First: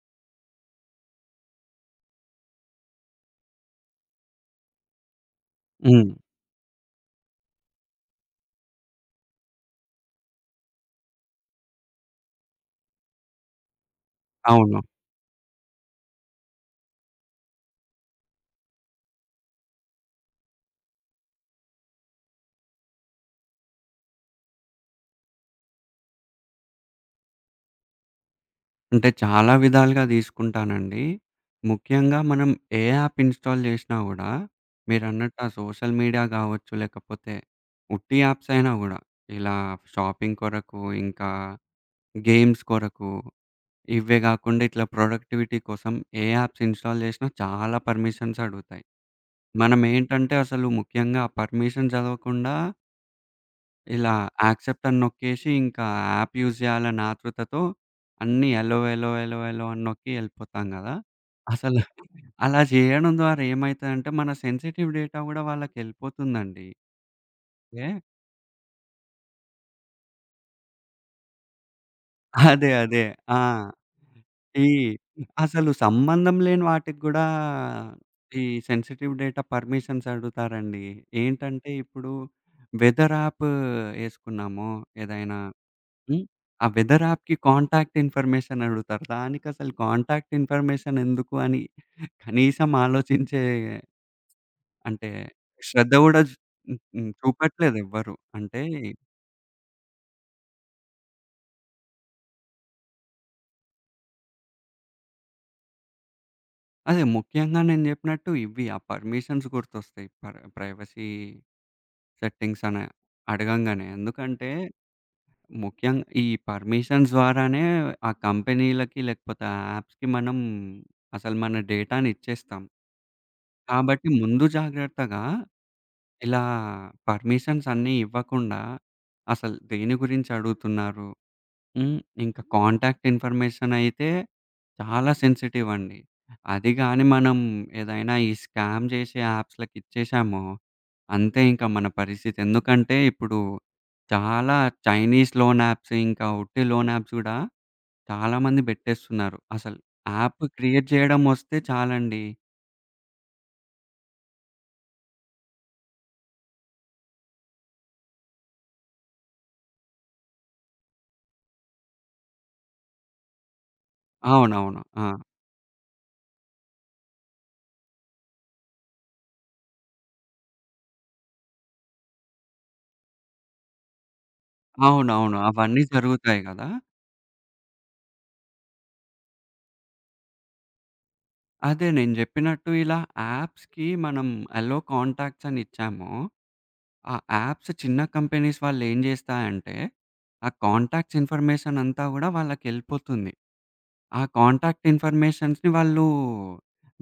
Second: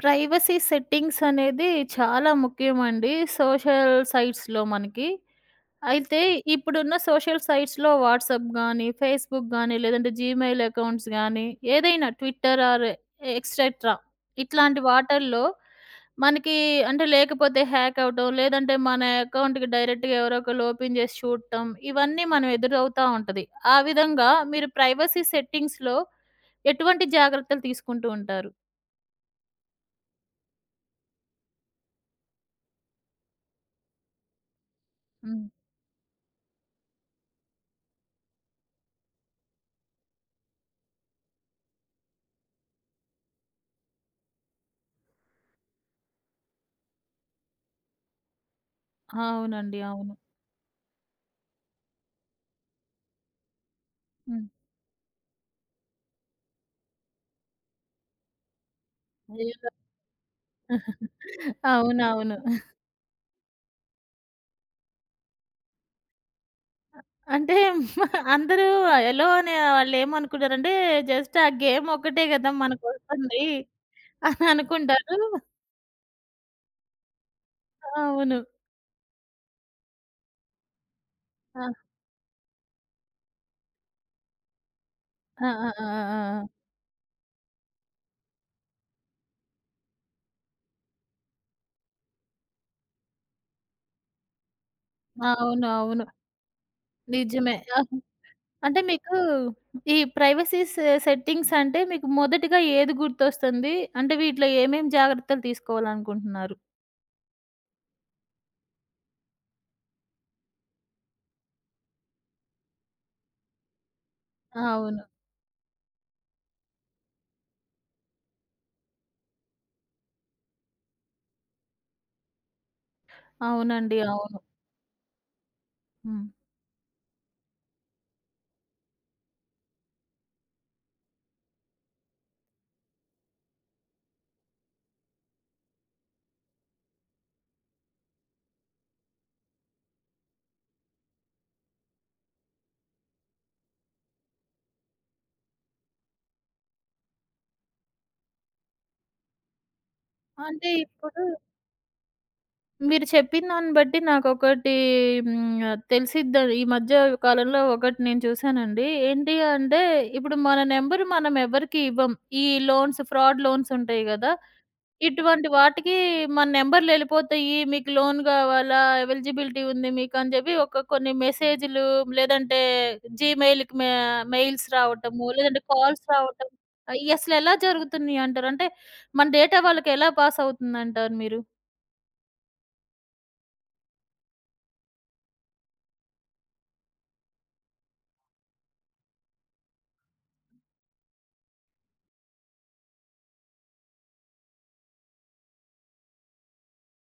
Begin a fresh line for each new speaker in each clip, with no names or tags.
Privacy settings అనేది చాలా ముఖ్యమండి సోషల్ సైట్స్‌లో మనకి.
హ్మ్.
అయితే ఇప్పుడున్న సోషల్ సైట్స్‌లో వాట్సాప్ గానీ, ఫేస్‌బుక్ గానీ, లేదంటే జీమెయిల్ అకౌంట్స్ గానీ, ఏదైనా ట్విట్టర్ ఆర్ ఎక్సెట్రా
అవును.
ఇట్లాంటి వాటిల్లో మనకి అంటే లేకపోతే హ్యాక్ అవ్వటం, లేదంటే మన అకౌంట్‌కి డైరెక్ట్‌గా ఎవరో ఒకళ్ళు ఓపెన్ చేసి చూడటం, ఇవన్నీ మనం ఎదురవుతా ఉంటది. ఆ విధంగా మీరు ప్రైవసీ సెట్టింగ్స్‌లో ఎటువంటి జాగ్రత్తలు తీసుకుంటూ ఉంటారు?
అంటే చాలా విధాలుగా తీసుకుంటానండి. ముఖ్యంగా మనం ఏ యాప్ ఇన్‌స్టాల్ చేసినా గూడా మీరన్నట్టు
హ్మ్.
ఆ సోషల్ మీడియా గావచ్చు, లేకపోతే ఉట్టి యాప్స్ అయినా గూడా ఇలా షాపింగ్ కొరకు, ఇంకా గేమ్స్ కొరకు, ఇవే గాకుండా ఇట్లా ప్రొడక్టివిటీ కోసం ఏ యాప్స్ ఇన్‌స్టాల్ చేసినా చాలా పర్మిషన్స్ అడుగుతాయి.
అవునండి. అవును.
మనమేంటంటే అసలు ముఖ్యంగా ఆ పర్మిషన్ చదవకుండా ఇలా
హ్మ్.
యాక్సెప్ట్ అని నొక్కేసి, ఇంకా యాప్ యూజ్ చేయాలన్న ఆతృతతో అన్నీ ఎలో, ఎలో, ఎలో, ఎలో
అయ్యో!
అని నొక్కి ఎళ్ళిపోతాం గదా! అసలు
అవునవును.
అలా చేయడం ద్వారా ఏమైతదంటే, మన సెన్సిటివ్ డేటా గూడా వాళ్ళకెళ్ళిపోతుందండి.
అంటే
ఏ
అందరూ ఎలో అనే వాళ్ళేమనుకున్నారంటే జస్ట్ ఆ గేమ్ ఒక్కటే గదా!
అదే. అదే. ఆ!
మనకొస్తుంది అని
ఈ
అనుకుంటారు.
అసలు సంబంధం లేని వాటికి గూడా
అవును.
ఈ సెన్సిటివ్ డేటా పర్మిషన్స్ అడుగుతారండి.
ఆ!
ఏంటంటే, ఇప్పుడు వెదర్ యాప్ యేసుకున్నాము ఏదైనా.
ఆ! ఆ! ఆ!
హ్మ్.
ఆ!
ఆ వెదర్ యాప్‌కి కాంటాక్ట్ ఇన్ఫర్మేషన్ అడుగుతారు. దానికసలు కాంటాక్ట్ ఇన్ఫర్మేషన్ ఎందుకు అని కనీసం ఆలోచించే, అంటే
ఆ! అవును.
శ్రద్ధ
అవును.
గూడా చ్ హ్మ్. హ్మ్.
నిజమే.
చూపట్లేదెవ్వరు. అంటే
అంటే మీకు ఈ ప్రైవసీ సెట్టింగ్స్ అంటే మీకు మొదటిగా ఏది గుర్తొస్తుంది? అంటే వీటిలో ఏమేం జాగ్రత్తలు తీసుకోవాలనుకుంటున్నారు?
అదే ముఖ్యంగా నేను జెప్పినట్టు ఇవి ఆ పర్మిషన్స్ గుర్తొస్తాయి. ప్రైవసీ సెట్టింగ్స్ అని అడగంగానే. ఎందుకంటే
అవును.
ముఖ్యంగా ఈ పర్మిషన్స్ ద్వారానే ఆ కంపెనీలకి లేకపోతే ఆ యాప్స్‌కి మనం అసలు మన డేటానిచ్చేస్తాం.
అవునండి.
కాబట్టి
అవును.
ముందు జాగ్రత్తగా
హ్మ్.
ఇలా పర్మిషన్స్ అన్నీ ఇవ్వకుండా అసలు దేని గురించి అడుగుతున్నారు? హ్మ్. ఇంకా కాంటాక్ట్ ఇన్ఫర్మేషన్ అయితే చాలా సెన్సిటివ్ అండి. అది గాని మనం ఏదైనా ఈ స్కామ్ చేసే యాప్స్‌లకి ఇచ్చేసామో అంతే ఇంకా మన పరిస్థితి. ఎందుకంటే ఇప్పుడు చాలా చైనీస్ లోన్ యాప్స్, ఇంకా ఉట్టి లోన్ యాప్స్ గూడా చాలామంది పెట్టేస్తున్నారు. అసలు యాప్
అంటే
క్రియేట్ చేయడం
ఇప్పుడు
వస్తే చాలండి.
మీరు చెప్పిన దాన్ని బట్టి నాకొకటి హ్మ్. తెలిసిద్ద ఈ మధ్య కాలంలో ఒకటి నేను చూసానండి. ఏంటి అంటే ఇప్పుడు మన నంబర్ మనం ఎవరికీ ఇవ్వం. ఈ లోన్స్ ఫ్రాడ్ లోన్స్ ఉంటాయి గదా!
అవునవును. ఆ!
ఇటువంటి వాటికి మన నంబర్‌లెళ్ళిపోతాయి. మీకు లోన్ గావాలా? ఎలిజిబిలిటీ ఉంది మీకు అని జెప్పి ఒక కొన్ని మెసేజులు లేదంటే జీమెయిల్‌కి మెయిల్స్ రావటము,
అవునవును.
లేదంటే
అవన్నీ
కాల్స్
జరుగుతాయి
రావటం.
గదా!
అసలెలా జరుగుతున్నాయి అంటారు? అంటే మన డేటా వాళ్ళకి ఎలా పాస్ అవుతుందంటారు మీరు?
అదే నేను జెప్పినట్టు ఇలా యాప్స్‌కి మనం అలో కాంటాక్ట్స్ అని ఇచ్చామో, ఆ యాప్స్ చిన్న కంపెనీస్ వాళ్ళేం జేస్తాయంటే, ఆ కాంటాక్ట్స్ ఇన్ఫర్మేషన్ అంతా గూడా వాళ్ళకెళ్ళిపోతుంది. ఆ కాంటాక్ట్ ఇన్ఫర్మేషన్స్‌ని వాళ్ళు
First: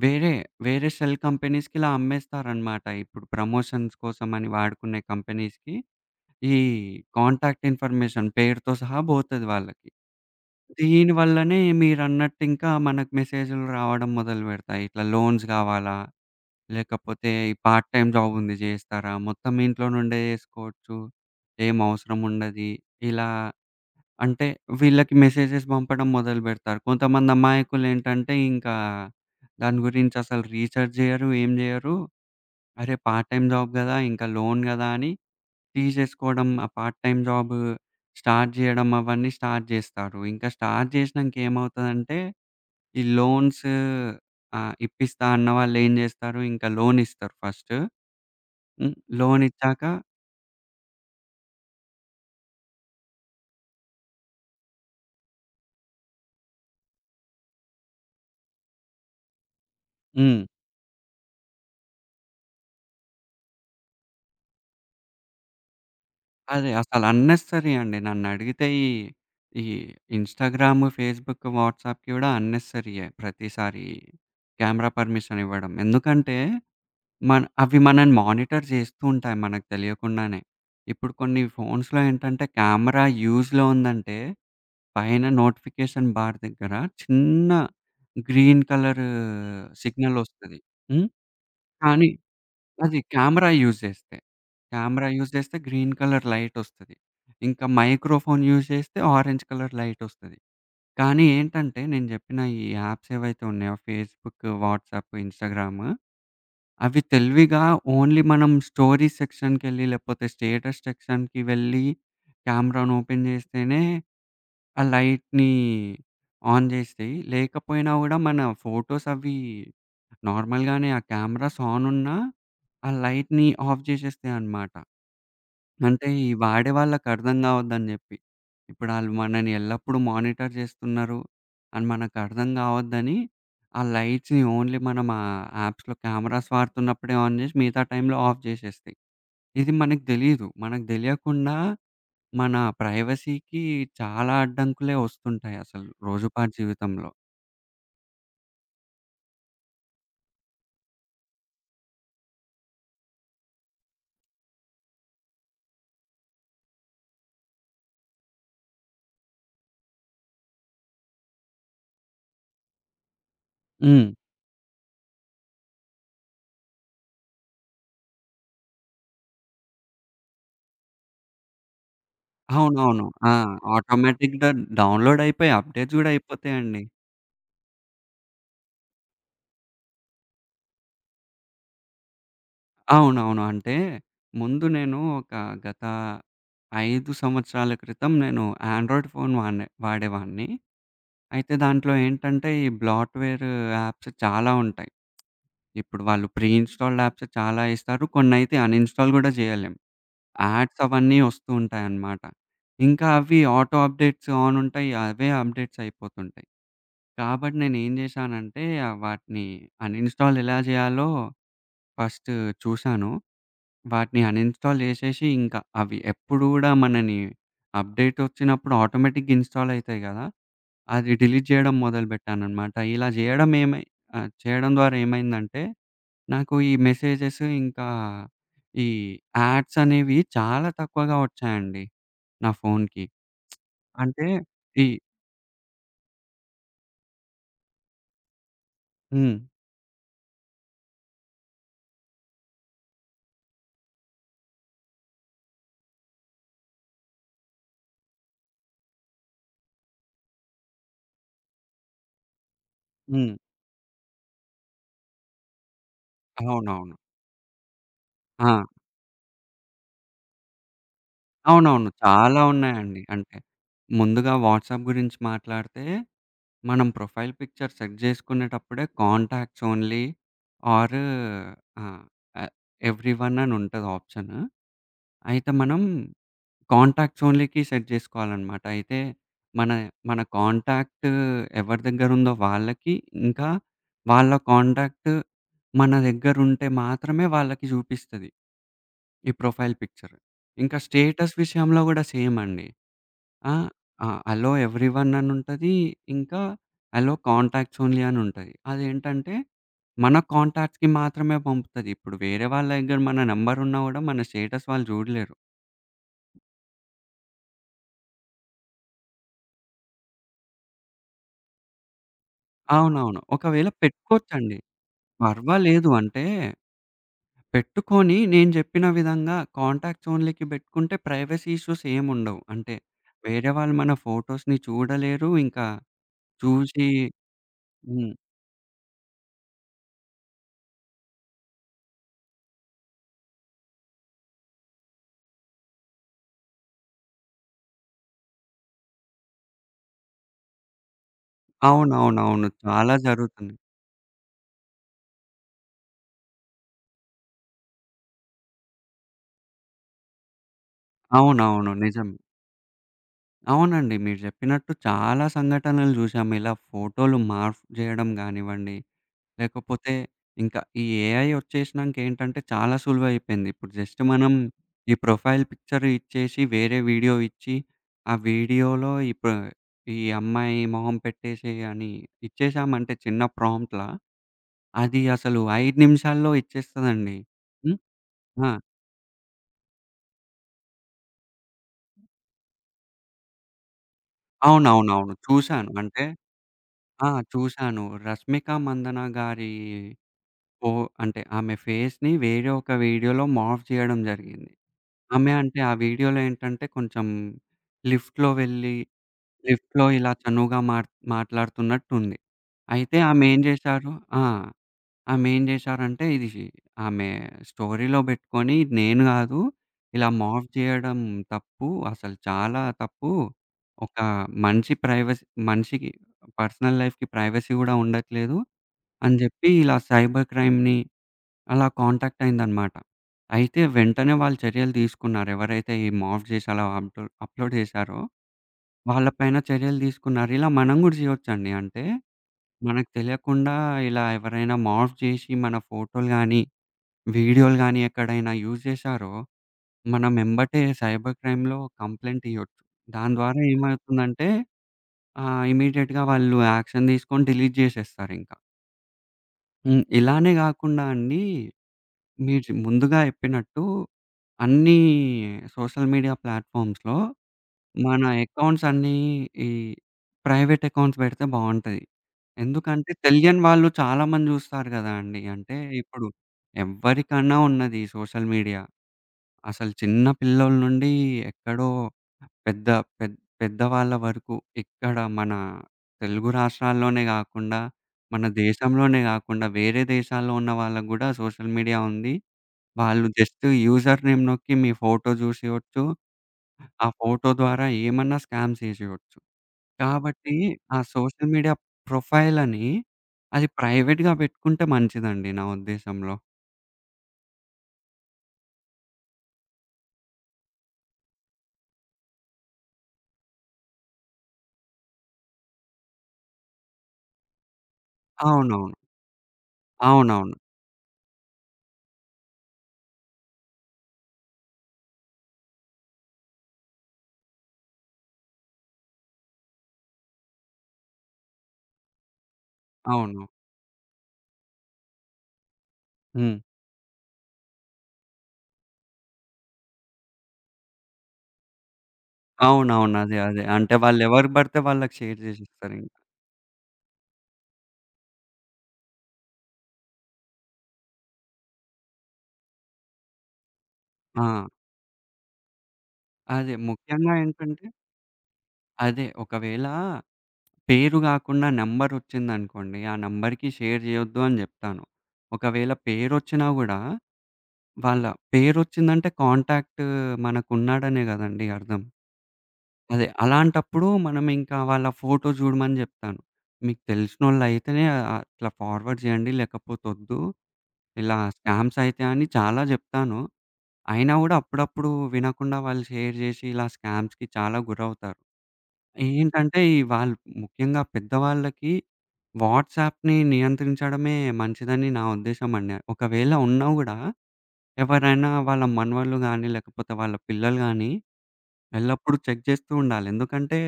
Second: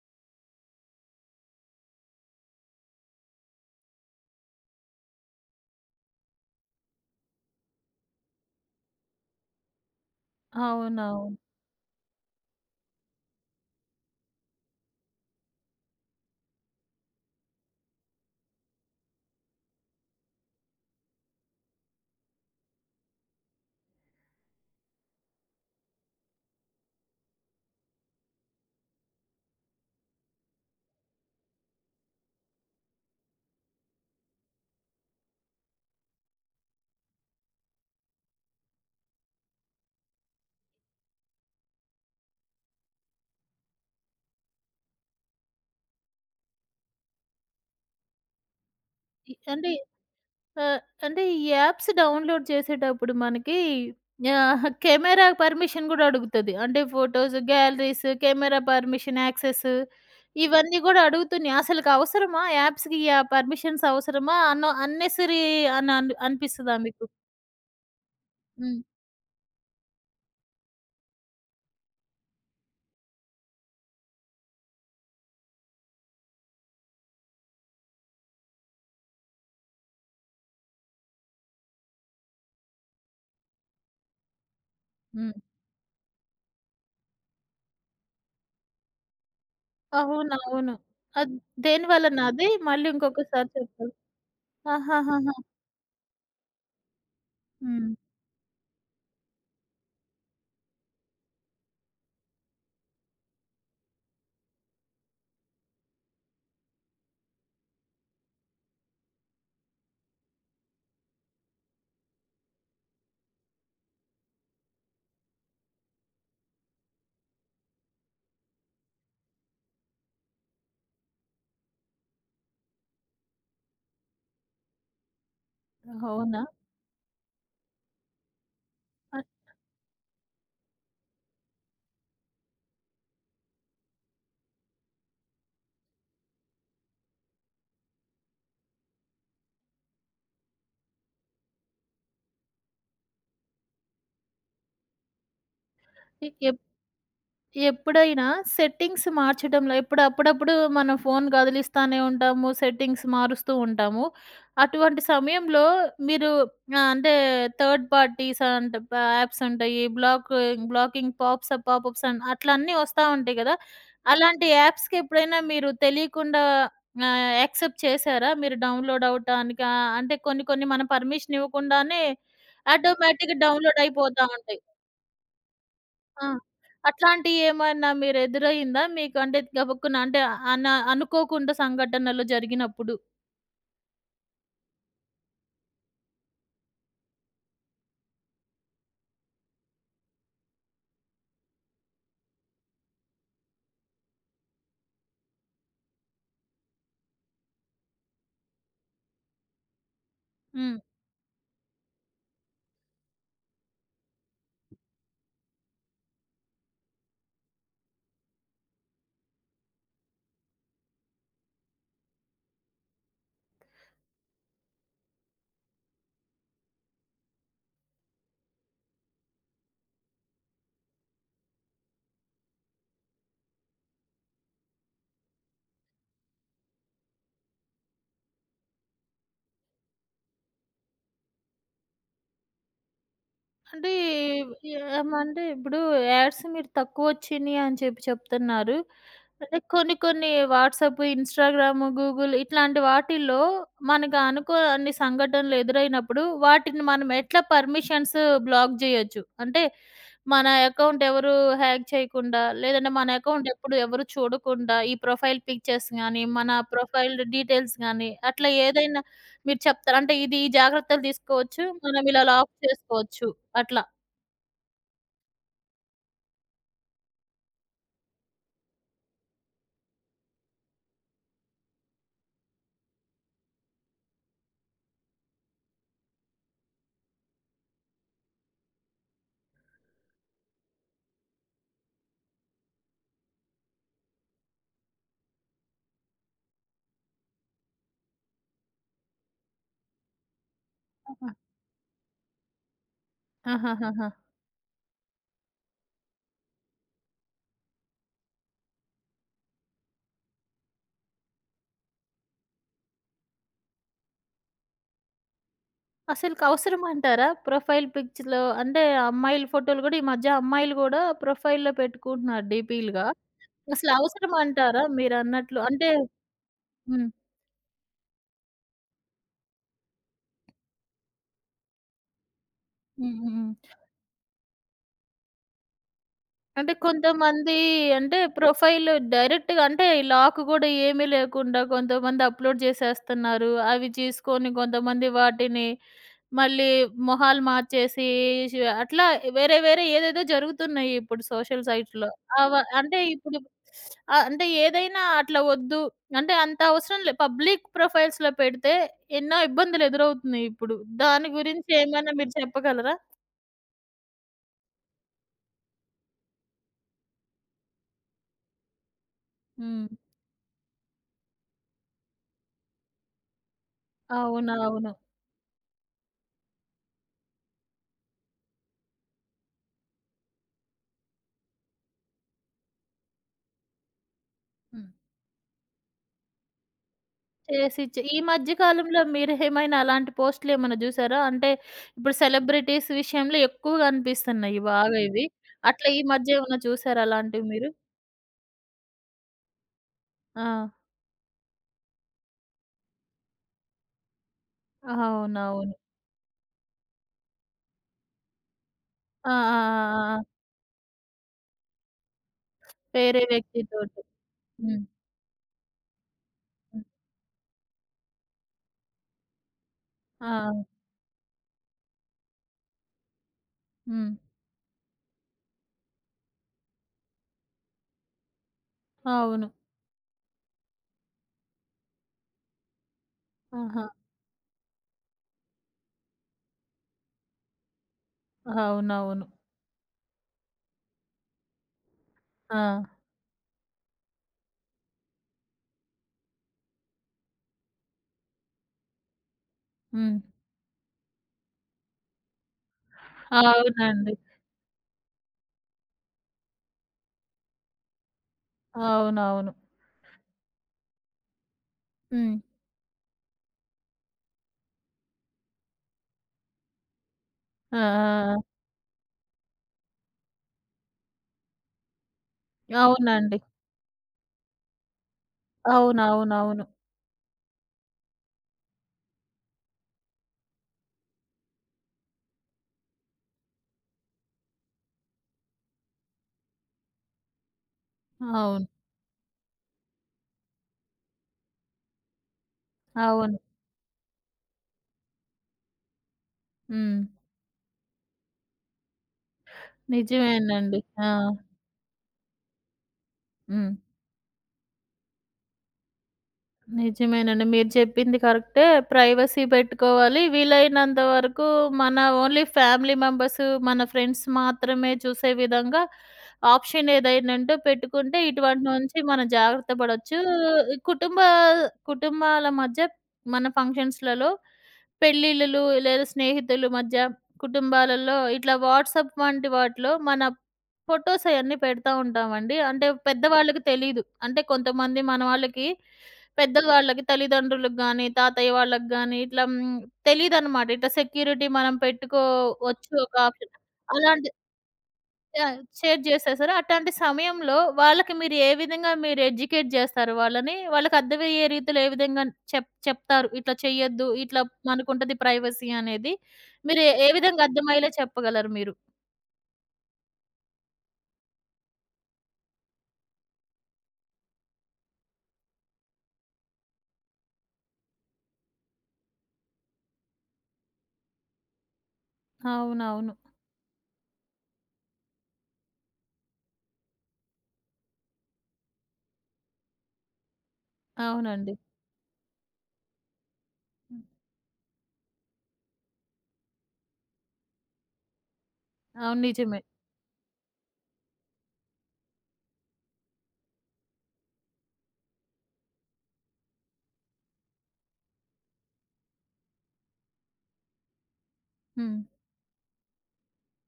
వేరే, వేరే షెల్ కంపెనీస్‌కి ఇలా అమ్మేస్తారనమాట. ఇప్పుడు ప్రమోషన్స్ కోసమని వాడుకునే కంపెనీస్‌కి ఈ కాంటాక్ట్ ఇన్ఫర్మేషన్ పేరుతో సహా బోతది వాళ్ళకి. దీని
అవునవును.
వల్లనే మీరన్నట్టింకా మనకు మెసేజులు రావడం మొదలుపెడతాయి. ఇట్లా లోన్స్ గావాలా? లేకపోతే ఈ పార్ట్ టైమ్ జాబ్ ఉంది జేస్తారా? మొత్తం ఇంట్లో నుండే జేసుకోవచ్చు. ఏం అవసరం ఉండది. ఇలా అంటే వీళ్ళకి మెసేజెస్ పంపడం మొదలుబెడతారు. కొంతమంది అమాయకులేంటంటే ఇంకా దాని గురించి అసలు రీసెర్చ్ జేయరు. ఏం జేయరు. అరే! పార్ట్ టైమ్ జాబ్ గదా! ఇంకా లోన్ గదా! అని తీసేసుకోవడం. ఆ పార్ట్ టైమ్ జాబ్ స్టార్ట్ జేయడం అవన్నీ స్టార్ట్ జేస్తారు. ఇంకా స్టార్ట్ జేసినంక ఏమవుతదంటే ఈ లోన్స్ ఇప్పిస్తా అన్న వాళ్ళేం జేస్తారు ఇంకా లోన్ ఇస్తారు ఫస్ట్. హ్మ్.
అంటే
లోనిచ్చాక.
ఆహ్, అంటే ఈ యాప్స్ డౌన్‌లోడ్ చేసేటప్పుడు మనకి కెమెరా పర్మిషన్ గూడా అడుగుతది. అంటే photos, galleries, camera permission, access
hmm.
ఇవన్నీ గూడా అడుగుతున్నాయి. అసలుకి అవసరమా? యాప్స్‌కి ఆ పర్మిషన్స్ అవసరమా? అన్నెసరీ అని అన్
అదే
అనిపిస్తదా
అసలు
మీకు?
అన్నెసెసరీ అండి. నన్నడిగితే
హ్మ్.
ఈ, ఈ ఇన్‌స్టాగ్రామ్, ఫేస్‌బుక్, వాట్సాప్‌కి గూడా అన్నెసెసరీయే ప్రతిసారి కెమెరా పర్మిషన్ ఇవ్వడం. ఎందుకంటే, మన అవి మనల్ని మానిటర్ జేస్తూ ఉంటాయి మనకు తెలియకుండానే. ఇప్పుడు కొన్ని ఫోన్స్‌లో ఏంటంటే, కెమెరా యూజ్‌లో ఉందంటే, పైన
హ్మ్.
నోటిఫికేషన్ బార్ దగ్గర చిన్న గ్రీన్ కలర్ సిగ్నలొస్తది.
అవునవును.
హ్మ్.
అద్
కానీ
దేనివలన అది? మళ్ళీ
అది
ఇంకొకసారి
కెమెరా యూజ్
చెప్పాలి.
చేస్తే. కెమెరా యూజ్
ఆహాహాహా!
చేస్తే గ్రీన్ కలర్ లైటొస్తది. ఇంకా
హ్మ్.
మైక్రోఫోన్ యూజ్ చేస్తే ఆరెంజ్ కలర్ లైటొస్తది. కానీ ఏంటంటే నేను జెప్పిన ఈ యాప్స్ ఏవైతే ఉన్నాయో ఫేస్‌బుక్, వాట్సాప్, ఇన్‌స్టాగ్రామ్ అవి తెలివిగా ఓన్లీ మనం స్టోరీస్ సెక్షన్‌కెళ్ళి లేకపోతే స్టేటస్ సెక్షన్‌కి వెళ్ళి కెమెరాను ఓపెన్ చేస్తేనే ఆ లైట్‌ని ఆన్ జేసేయి. లేకపోయినా గూడా మన ఫోటోస్ అవి నార్మల్‌గానే ఆ కెమెరాస్ ఆన్ ఉన్నా, ఆ లైట్‌ని ఆఫ్ జేసేస్తాయనమాట. అంటే ఈ
అవునా?
వాడే వాళ్ళకర్థం గావద్దని జెప్పి. ఇప్పుడాళ్ళు
అ
మనని ఎల్లప్పుడూ మానిటర్ జేస్తున్నారు అని మనకర్థం గావద్దని, ఆ లైట్స్‌ని ఓన్లీ మనం ఆ యాప్స్‌లో కెమెరాస్ వాడుతున్నప్పుడే ఆన్ జేసి మిగతా టైంలో ఆఫ్ జేసేస్తాయి. ఇది మనకు దెలీదు. మనకు దెలియకుండా మన ప్రైవసీకి చాలా అడ్డంకులే వస్తుంటాయసలు
ఎ
రోజుపాటు జీవితంలో.
ఎప్పుడైనా సెట్టింగ్స్ మార్చడంలో ఇప్పుడు అప్పుడప్పుడు మనం ఫోన్ కదిలిస్తానే ఉంటాము. సెట్టింగ్స్ మారుస్తూ ఉంటాము. అటువంటి సమయంలో మీరు అంటే థర్డ్ పార్టీస్ అండ్ యాప్స్ ఉంటాయి. బ్లాకింగ్ పాపప్స్ అని అట్లా అన్నీ వస్తా ఉంటాయి గదా!
హ్మ్.
అలాంటి యాప్స్‌కి ఎప్పుడైనా మీరు తెలియకుండా యాక్సెప్ట్ చేశారా? మీరు డౌన్‌లోడ్ అవ్వటానికి అంటే కొన్ని కొన్ని మనం పర్మిషన్ ఇవ్వకుండానే
అవునవును. ఆ!
ఆటోమేటిక్‌గా డౌన్‌లోడ్ అయిపోతా
ఆటోమేటిక్‌గా
ఉంటాయి.
డౌన్‌లోడ్ అయిపోయి అప్‌డేట్స్ గూడా
ఆ!
అయిపోతాయండి.
అట్లాంటియేమన్నా మీరెదురయిందా మీకు? అంటే గబుక్కున అంటే అన అనుకోకుండా సంఘటనలు జరిగినప్పుడు?
అవునవును. అంటే ముందు నేను ఒక గత 5 సంవత్సరాల క్రితం నేను ఆండ్రాయిడ్ ఫోన్ వాడిన వాడేవాడిని. అయితే దాంట్లో ఏంటంటే ఈ బ్లాట్‌వేర్ యాప్స్ చాలా ఉంటాయి. ఇప్పుడు వాళ్ళు ప్రీ ఇన్‌స్టాల్డ్ యాప్స్ చాలా ఇస్తారు. కొన్నయితే అన్‌ఇన్‌స్టాల్ గూడా జేయలేం.
హ్మ్.
యాడ్స్ అవన్నీ వస్తూ ఉంటాయన్నమాట. ఇంకా అవి ఆటో అప్‌డేట్స్ ఆన్ ఉంటాయి. అవే అప్‌డేట్స్ అయిపోతుంటాయి. కాబట్టి నేనేం జేశానంటే, వాటిని అన్‌ఇన్‌స్టాల్ ఎలా జేయాలో ఫస్ట్ చూశాను. వాటిని అన్‌ఇన్‌స్టాల్ జేసేసి ఇంకా అవి ఎప్పుడు గూడా మనని అప్‌డేట్ ఒచ్చినప్పుడు ఆటోమేటిక్‌గా ఇన్‌స్టాల్ అయితాయి గదా! అది డిలీట్ జేయడం మొదలుబెట్టాననమాట. ఇలా జేయడం చేయడం ద్వారా ఏమైందంటే, నాకు ఈ మెసేజెస్ ఇంకా ఈ యాడ్స్ అనేవి చాలా తక్కువగా ఒచ్చాయండి నా ఫోన్‌కి.
అంటే
అంటే ఈ.
ఏమంటే ఇప్పుడు యాడ్స్ మీరు తక్కువొచ్చినియి అని చెప్పి చెప్తున్నారు.
హ్మ్.
అంటే కొన్ని కొన్ని వాట్సాప్, ఇన్‌స్టాగ్రామ్, గూగుల్ ఇట్లాంటి వాటిల్లో మనకు అనుకోని సంఘటనలు ఎదురైనప్పుడు వాటిని మనం ఎట్లా పర్మిషన్స్ బ్లాక్ జేయొచ్చు? అంటే మన అకౌంట్ ఎవరు హ్యాక్ చేయకుండా, లేదంటే మన
హ్మ్.
అకౌంట్ ఎప్పుడు ఎవరు చూడకుండా ఈ ప్రొఫైల్ పిక్చర్స్ గానీ, మన
అవునవును.
ప్రొఫైల్ డీటెయిల్స్ గానీ
ఆ!
అట్లా ఏదైనా మీరు చెప్తారా? అంటే ఇది ఈ జాగ్రత్తలు తీసుకోవచ్చు.
అవునవును.
మనం ఇలా
చాలా
లాక్
ఉన్నాయండి.
చేసుకోవచ్చు.
అంటే
అట్లా.
ముందుగా వాట్సాప్ గురించి మాట్లాడితే మనం ప్రొఫైల్ పిక్చర్ సెట్ జేసుకునేటప్పుడే కాంటాక్ట్స్ ఓన్లీ ఆర్ ఆ! ఎ ఎవ్రీవన్ అని ఉంటది ఆప్షన్. అయితే మనం కాంటాక్ట్స్ ఓన్లీకి సెట్ జేసుకోవాలనమాట. అయితే మన మన కాంటాక్ట్ ఎవరి దగ్గర ఉందో వాళ్ళకి, ఇంకా వాళ్ళ కాంటాక్ట్ మన దగ్గర ఉంటే మాత్రమే వాళ్ళకి జూపిస్తది ఈ ప్రొఫైల్ పిక్చర్. ఇంకా
ఆహా!
స్టేటస్ విషయంలో గూడా సేమ్ అండి. ఆ!
ఆహాహాహా!
ఆ! అలో ఎవ్రీవన్ అనుంటది. ఇంకా అలో కాంటాక్ట్స్ ఓన్లీ అనుంటది. అదేంటంటే, మన కాంటాక్ట్స్‌కి మాత్రమే పంపుతది. ఇప్పుడు వేరే వాళ్ళ దగ్గర మన నంబర్ ఉన్నా గూడా మన స్టేటస్ వాళ్ళు జూడలేరు.
అసలుకి అవసరమంటారా? ప్రొఫైల్ పిక్స్‌లో అంటే అమ్మాయిల ఫోటోలు గూడా ఈ మధ్య అమ్మాయిలు గూడా ప్రొఫైల్‌లో పెట్టుకుంటున్నారు డీపీలుగా.
అవునవును. ఒకవేళ
అసలు
పెట్టుకోవచ్చండి.
అవసరమంటారా మీరన్నట్లు?
పర్వాలేదు.
అంటే
అంటే
హ్మ్.
పెట్టుకొని నేను జెప్పిన విధంగా కాంటాక్ట్స్ ఓన్లీకి బెట్టుకుంటే ప్రైవసీ ఇష్యూస్ ఏముండవు. అంటే
హ్మ్.
వేరే
హ్మ్.
వాళ్ళు మన ఫోటోస్‌ని చూడలేరు. ఇంకా
అంటే
చూసి.
కొంతమంది
హ్మ్.
అంటే ప్రొఫైల్ డైరెక్ట్‌గా అంటే లాక్ గూడా ఏమీ లేకుండా కొంతమంది అప్‌లోడ్ జేసేస్తున్నారు. అవి చూసుకొని కొంతమంది వాటిని మళ్ళీ మొహాలు మార్చేసి అట్లా వేరే వేరే ఏదేదో జరుగుతున్నాయి ఇప్పుడు సోషల్ సైట్స్‌లో.
అవునవునవును.
అవ
చాలా
అంటే ఇప్పుడు
జరుగుతుంది.
అంటే ఏదైనా అట్లా వద్దు. అంటే అంత అవసరం లే. పబ్లిక్ ప్రొఫైల్స్‌లో పెడితే ఎన్నో ఇబ్బందులు ఎదురవుతున్నాయి ఇప్పుడు. దాని గురించి
అవునవును.
ఏమైనా
నిజమే.
మీరు చెప్పగలరా?
అవునండి. మీరు జెప్పినట్టు చాలా సంఘటనలు జూశాము. ఇలా ఫోటోలు మార్ఫ్ జేయడం గానివ్వండి,
హ్మ్.
లేకపోతే ఇంకా ఈ ఏఐ ఒచ్చేసినంకేంటంటే చాలా సులువైపోయింది. ఇప్పుడు జస్ట్ మనం
అవునవును.
ఈ ప్రొఫైల్ పిక్చర్ ఇచ్చేసి, వేరే వీడియో ఇచ్చి, ఆ వీడియోలో ఈ అమ్మాయి మొహం పెట్టేసేయి అని ఇచ్చేశామంటే చిన్న ప్రాంప్ట్‌లా
హ్మ్.
అది అసలు 5 నిమిషాల్లో ఇచ్చేస్తదండి. హ్మ్.
చేసి చే ఈ
ఆ!
మధ్య కాలంలో మీరేమైనా అలాంటి పోస్ట్‌లు ఏమైనా జూసారా? అంటే ఇప్పుడు సెలబ్రిటీస్ విషయంలో ఎక్కువగా అనిపిస్తున్నాయి బాగా
అవునవునవును.
ఇవి.
చూశాను.
అట్లా ఈ
అంటే
మధ్య ఏమైనా చూసారా
ఆ!
అలాంటివి మీరు?
చూశాను. రష్మిక మందన గారి
ఆ!
ఓ అంటే ఆమె ఫేస్‌ని వేరే ఒక వీడియోలో మాఫ్ చేయడం జరిగింది. ఆమె అంటే ఆ
అవునవును.
వీడియోలో ఏంటంటే కొంచెం లిఫ్ట్‌లో వెళ్ళి
ఆ! ఆ!
లిఫ్ట్‌లో ఇలా
ఆ! ఆ!
చనువుగా మాట్లాడుతున్నట్టుంది. అయితే
వేరే
ఆమె ఏం చేశారు.
వ్యక్తితోటి.
ఆ!
హ్మ్.
ఆమె ఏం చేశారంటే ఇది
హ్మ్.
ఆమె స్టోరీలో పెట్టుకొని, "ఇది నేను కాదు. ఇలా
ఆ!
మాఫ్ చేయడం తప్పు. అసలు చాలా తప్పు. ఒక
హ్మ్.
మనిషి ప్రైవసీ మనిషికి పర్సనల్ లైఫ్‌కి ప్రైవసీ కూడా ఉండట్లేదు," అని
అవును.
చెప్పి ఇలా సైబర్ క్రైమ్‌ని అలా కాంటాక్ట్ అయిందనమాట. అయితే
ఆహా!
వెంటనే వాళ్ళు చర్యలు తీసుకున్నారు. ఎవరైతే ఈ మాఫ్ చేసి అలా అప్‌లోడ్ చేశారో వాళ్ళ
అవునవును.
పైన చర్యలు తీసుకున్నారు. ఇలా మనం గూడా చేయొచ్చండి. అంటే
ఆ!
మనకు తెలియకుండా ఇలా ఎవరైనా మాఫ్ చేసి మన ఫోటోలు గానీ, వీడియోలు గానీ ఎక్కడైనా యూజ్ చేశారో మనం
హ్మ్.
ఎంబటే సైబర్ క్రైమ్‌లో కంప్లెయింట్ ఇయ్యొచ్చు. దాని ద్వారా
అవునండి.
ఏమవుతుందంటే ఇమ్మీడియేట్‌గా వాళ్ళు యాక్షన్ తీసుకొని డిలీట్ చేసేస్తారింక.
అవునవును.
హ్మ్. ఇలానే గాకుండా అండి
హ్మ్.
మీరు ముందుగా చెప్పినట్టు అన్నీ సోషల్ మీడియా ప్లాట్‌ఫామ్స్‌లో
ఆ! ఆ!
మన
ఆ!
అకౌంట్స్ అన్నీ ఈ ప్రైవేట్ అకౌంట్స్ పెడితే బావుంటది. ఎందుకంటే
అవునండి.
తెలియని వాళ్ళు చాలామంది చూస్తారు గదా అండీ. అంటే ఇప్పుడు
అవునవునవును.
ఎవ్వరికన్నా ఉన్నది ఈ సోషల్ మీడియా. అసలు చిన్న పిల్లోల నుండి ఎక్కడో పెద్ద పెద్ పెద్దవాళ్ళ వరకు ఇక్కడ మన తెలుగు రాష్ట్రాల్లోనే గాకుండా, మన
అవును.
దేశంలోనే గాకుండా వేరే దేశాల్లో ఉన్న వాళ్ళకి గూడా సోషల్ మీడియా ఉంది. వాళ్ళు
అవును.
జస్ట్ యూజర్ నేమ్ నొక్కి మీ ఫోటో చూసేయొచ్చు. ఆ
హ్మ్.
ఫోటో ద్వారా ఏమన్నా స్కామ్ చేసేయొచ్చు. కాబట్టి
నిజమేనండి.
ఆ
ఆ!
సోషల్ మీడియా ప్రొఫైల్ అని అది
హ్మ్.
ప్రైవేట్‌గా పెట్టుకుంటే మంచిదండి నా ఉద్దేశంలో.
నిజమేనండి. మీరు చెప్పింది కరెక్టే. ప్రైవసీ పెట్టుకోవాలి. వీలైనంత వరకు మన ఓన్లీ ఫ్యామిలీ మెంబర్స్, మన ఫ్రెండ్స్ మాత్రమే చూసే విధంగా ఆప్షన్ ఏదైనా ఉంటే పెట్టుకుంటే ఇటువంటి
అవునవును.
నుంచి మనం జాగ్రత్త పడొచ్చు.
అవునవును.
కుటుంబ కుటుంబాల మధ్య మన ఫంక్షన్స్‌లలో పెళ్ళిళ్ళు లేదా స్నేహితుల మధ్య, కుటుంబాలలో ఇట్లా వాట్సాప్ వంటి వాటిలో మన ఫోటోస్ అయన్నీ పెడతా ఉంటామండి. అంటే
అవును.
పెద్దవాళ్ళకి తెలీదు. అంటే కొంతమంది మన వాళ్ళకి
హ్మ్.
పెద్దవాళ్ళకి తల్లిదండ్రులకు గాని, తాతయ్య వాళ్ళకి గాని ఇట్లా తెలీదనమాట. ఇట్లా సెక్యూరిటీ మనం పెట్టుకోవచ్చు
అవునవును.
ఒక
అదే. అదే.
ఆప్షన్.
అంటే
అలాంటి
వాళ్ళెవరికి పడితే వాళ్ళకి షేర్
యాహ్!
చేసేస్తారింక.
షేర్ చేసేసారు. అట్లాంటి సమయంలో వాళ్ళకి మీరు ఏ విధంగా మీరు ఎడ్యుకేట్ జేస్తారు వాళ్ళని? వాళ్ళకి అర్థమయ్యే రీతిలో ఏ విధంగా చెప్తారు? ఇట్లా చెయ్యొద్దు.
ఆ!
ఇట్లా మనకుంటది ప్రైవసీ అనేది.
అదే.
మీరు ఏ ఏ
ముఖ్యంగా
విధంగా
ఏంటంటే
అర్థమయ్యేలా చెప్పగలరు మీరు?
అదే. ఒకవేళ పేరు కాకుండా నంబరొచ్చిందనుకోండి. ఆ నంబర్‌కి షేర్ చేయొద్దు అని చెప్తాను. ఒకవేళ పేరొచ్చినా గూడా వాళ్ళ పేరొచ్చిందంటే కాంటాక్ట్ మనకున్నాడనే గదండీ అర్థం. అదే
అవునవును.
అలాంటప్పుడు మనం ఇంకా వాళ్ళ ఫోటో జూడమని జెప్తాను. మీకు తెలిసినోళ్ళయితేనే అట్లా ఫార్వర్డ్ జేయండి లేకపోతే ఒద్దు. ఇలా
అవునండి.
స్కామ్స్ అయితాయి అని చాలా జెప్తాను.
హ్మ్.
అయినా గూడా అప్పుడప్పుడు వినకుండా వాళ్ళు షేర్ జేసి ఇలా స్కామ్స్‌కి చాలా గురవుతారు.
అవును.
ఏంటంటే
నిజమే.
ఈ వాళ్ళు ముఖ్యంగా పెద్దవాళ్ళకి వాట్సాప్‌ని నియంత్రించడమే మంచిదని నా ఉద్దేశం అండి. ఒకవేళ ఉన్నా గూడా ఎవరైనా వాళ్ళ మనవళ్ళు గానీ, లేకపోతే వాళ్ళ పిల్లలు గానీ,
హ్మ్.
ఎల్లప్పుడూ చెక్ చేస్తూ ఉండాలి. ఎందుకంటే,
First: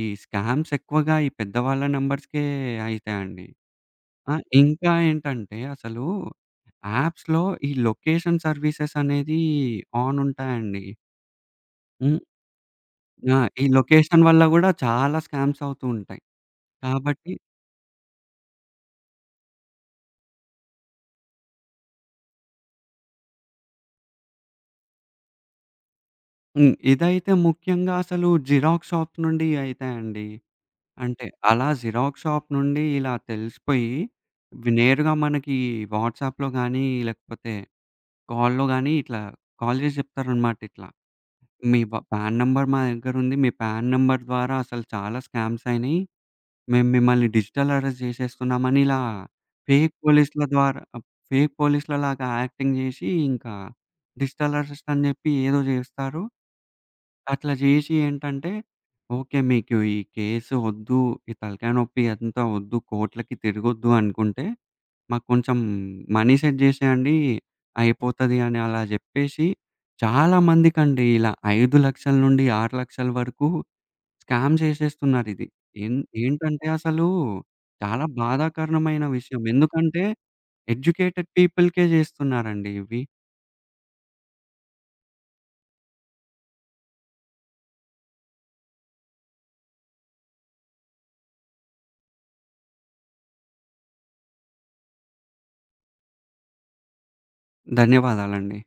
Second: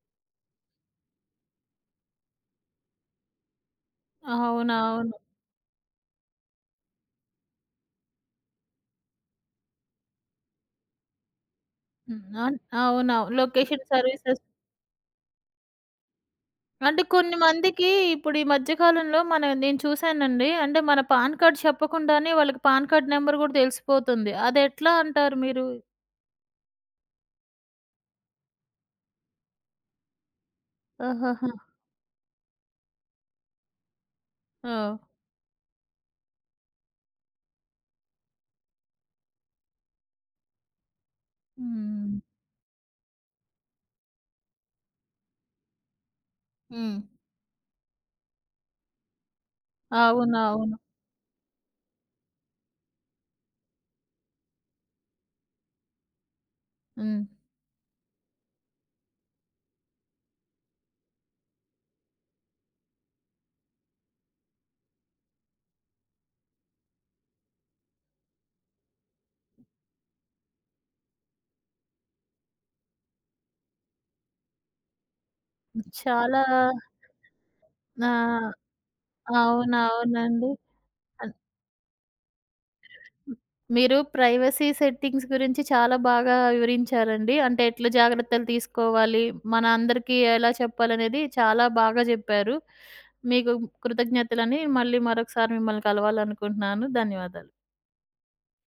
ఈ స్కామ్స్ ఎక్కువగా ఈ పెద్దవాళ్ళ నంబర్స్‌కే అయితాయండి. ఆ! ఇంకా
అవునవును.
ఏంటంటే, అసలు యాప్స్‌లో ఈ లొకేషన్ సర్వీసెస్ అనేది ఆన్ ఉంటాయండి. హ్మ్.
హ్మ్. అవునవును.
ఆ! ఈ
లొకేషన్
లొకేషన్ వల్ల
సర్వీసెస్
గూడా చాలా స్కామ్స్ అవుతూ ఉంటాయి.
అంటే
కాబట్టి
కొన్ని మందికి ఇప్పుడు ఈ మధ్య కాలంలో మన నేను చూశానండి. అంటే మన పాన్ కార్డ్ చెప్పకుండానే వాళ్ళకి పాన్ కార్డ్ నంబర్ గూడా తెలిసిపోతుంది. అదెట్లా అంటారు మీరు?
హ్మ్. ఇదైతే ముఖ్యంగా అసలు జిరాక్స్ షాప్స్ నుండి అయితాయండి. అంటే
ఆహాహా!
అలా జిరాక్స్ షాప్ నుండి ఇలా తెలిసిపోయి,
ఓహ్!
నేరుగా మనకి వాట్సాప్‌లో గానీ, లేకపోతే కాల్‌లో గానీ ఇట్లా కాల్ జేసి జెప్తారనమాట ఇట్లా. "మీ
హ్మ్.
పాన్ నంబర్ మా దగ్గరుంది. మీ పాన్ నంబర్ ద్వారా అసలు చాలా స్కామ్స్ అయినయి. మేము
హ్మ్.
మిమ్మల్ని డిజిటల్ అరెస్ట్ జేసేస్తున్నామని," ఇలా ఫేక్ పోలీసుల
అవునవును.
ద్వారా ఫేక్ పోలీసులలాగా యాక్టింగ్ జేసి, ఇంకా డిజిటల్ అరెస్ట్ అని జెప్పి ఏదో జేస్తారు.
హ్మ్.
అట్లా జేసి ఏంటంటే, ఓకే. మీకు ఈ కేసు ఒద్దు, ఈ తలకాయ నొప్పి అంతా ఒద్దు, కోర్ట్‌లకి తిరగొద్దు అనుకుంటే, మాకు కొంచెం మనీ సెట్ జేసేయండి అయిపోతది అని అలా జెప్పేసి, చాలా మందికండి ఇలా 5,00,000-6,00,000 వరకు స్కామ్ జేసేస్తున్నారిది. ఎన్
చాలా
ఏంటంటే అసలు చాలా
ఆ!
బాధాకరణమైన విషయం. ఎందుకంటే
అవునవునండి.
ఎడ్యుకేటెడ్ పీపుల్‌కే జేస్తున్నారండి ఇవి.
మీరు ప్రైవసీ సెట్టింగ్స్ గురించి చాలా బాగా వివరించారండి. అంటే ఎట్లా జాగ్రత్తలు తీసుకోవాలి, మన అందరికీ ఎలా చెప్పాలనేది చాలా బాగా జెప్పారు. మీకు కృతజ్ఞతలని మళ్ళీ మరొకసారి మిమ్మల్ని కలవాలనుకుంటున్నాను. ధన్యవాదాలు.
ధన్యవాదాలండి.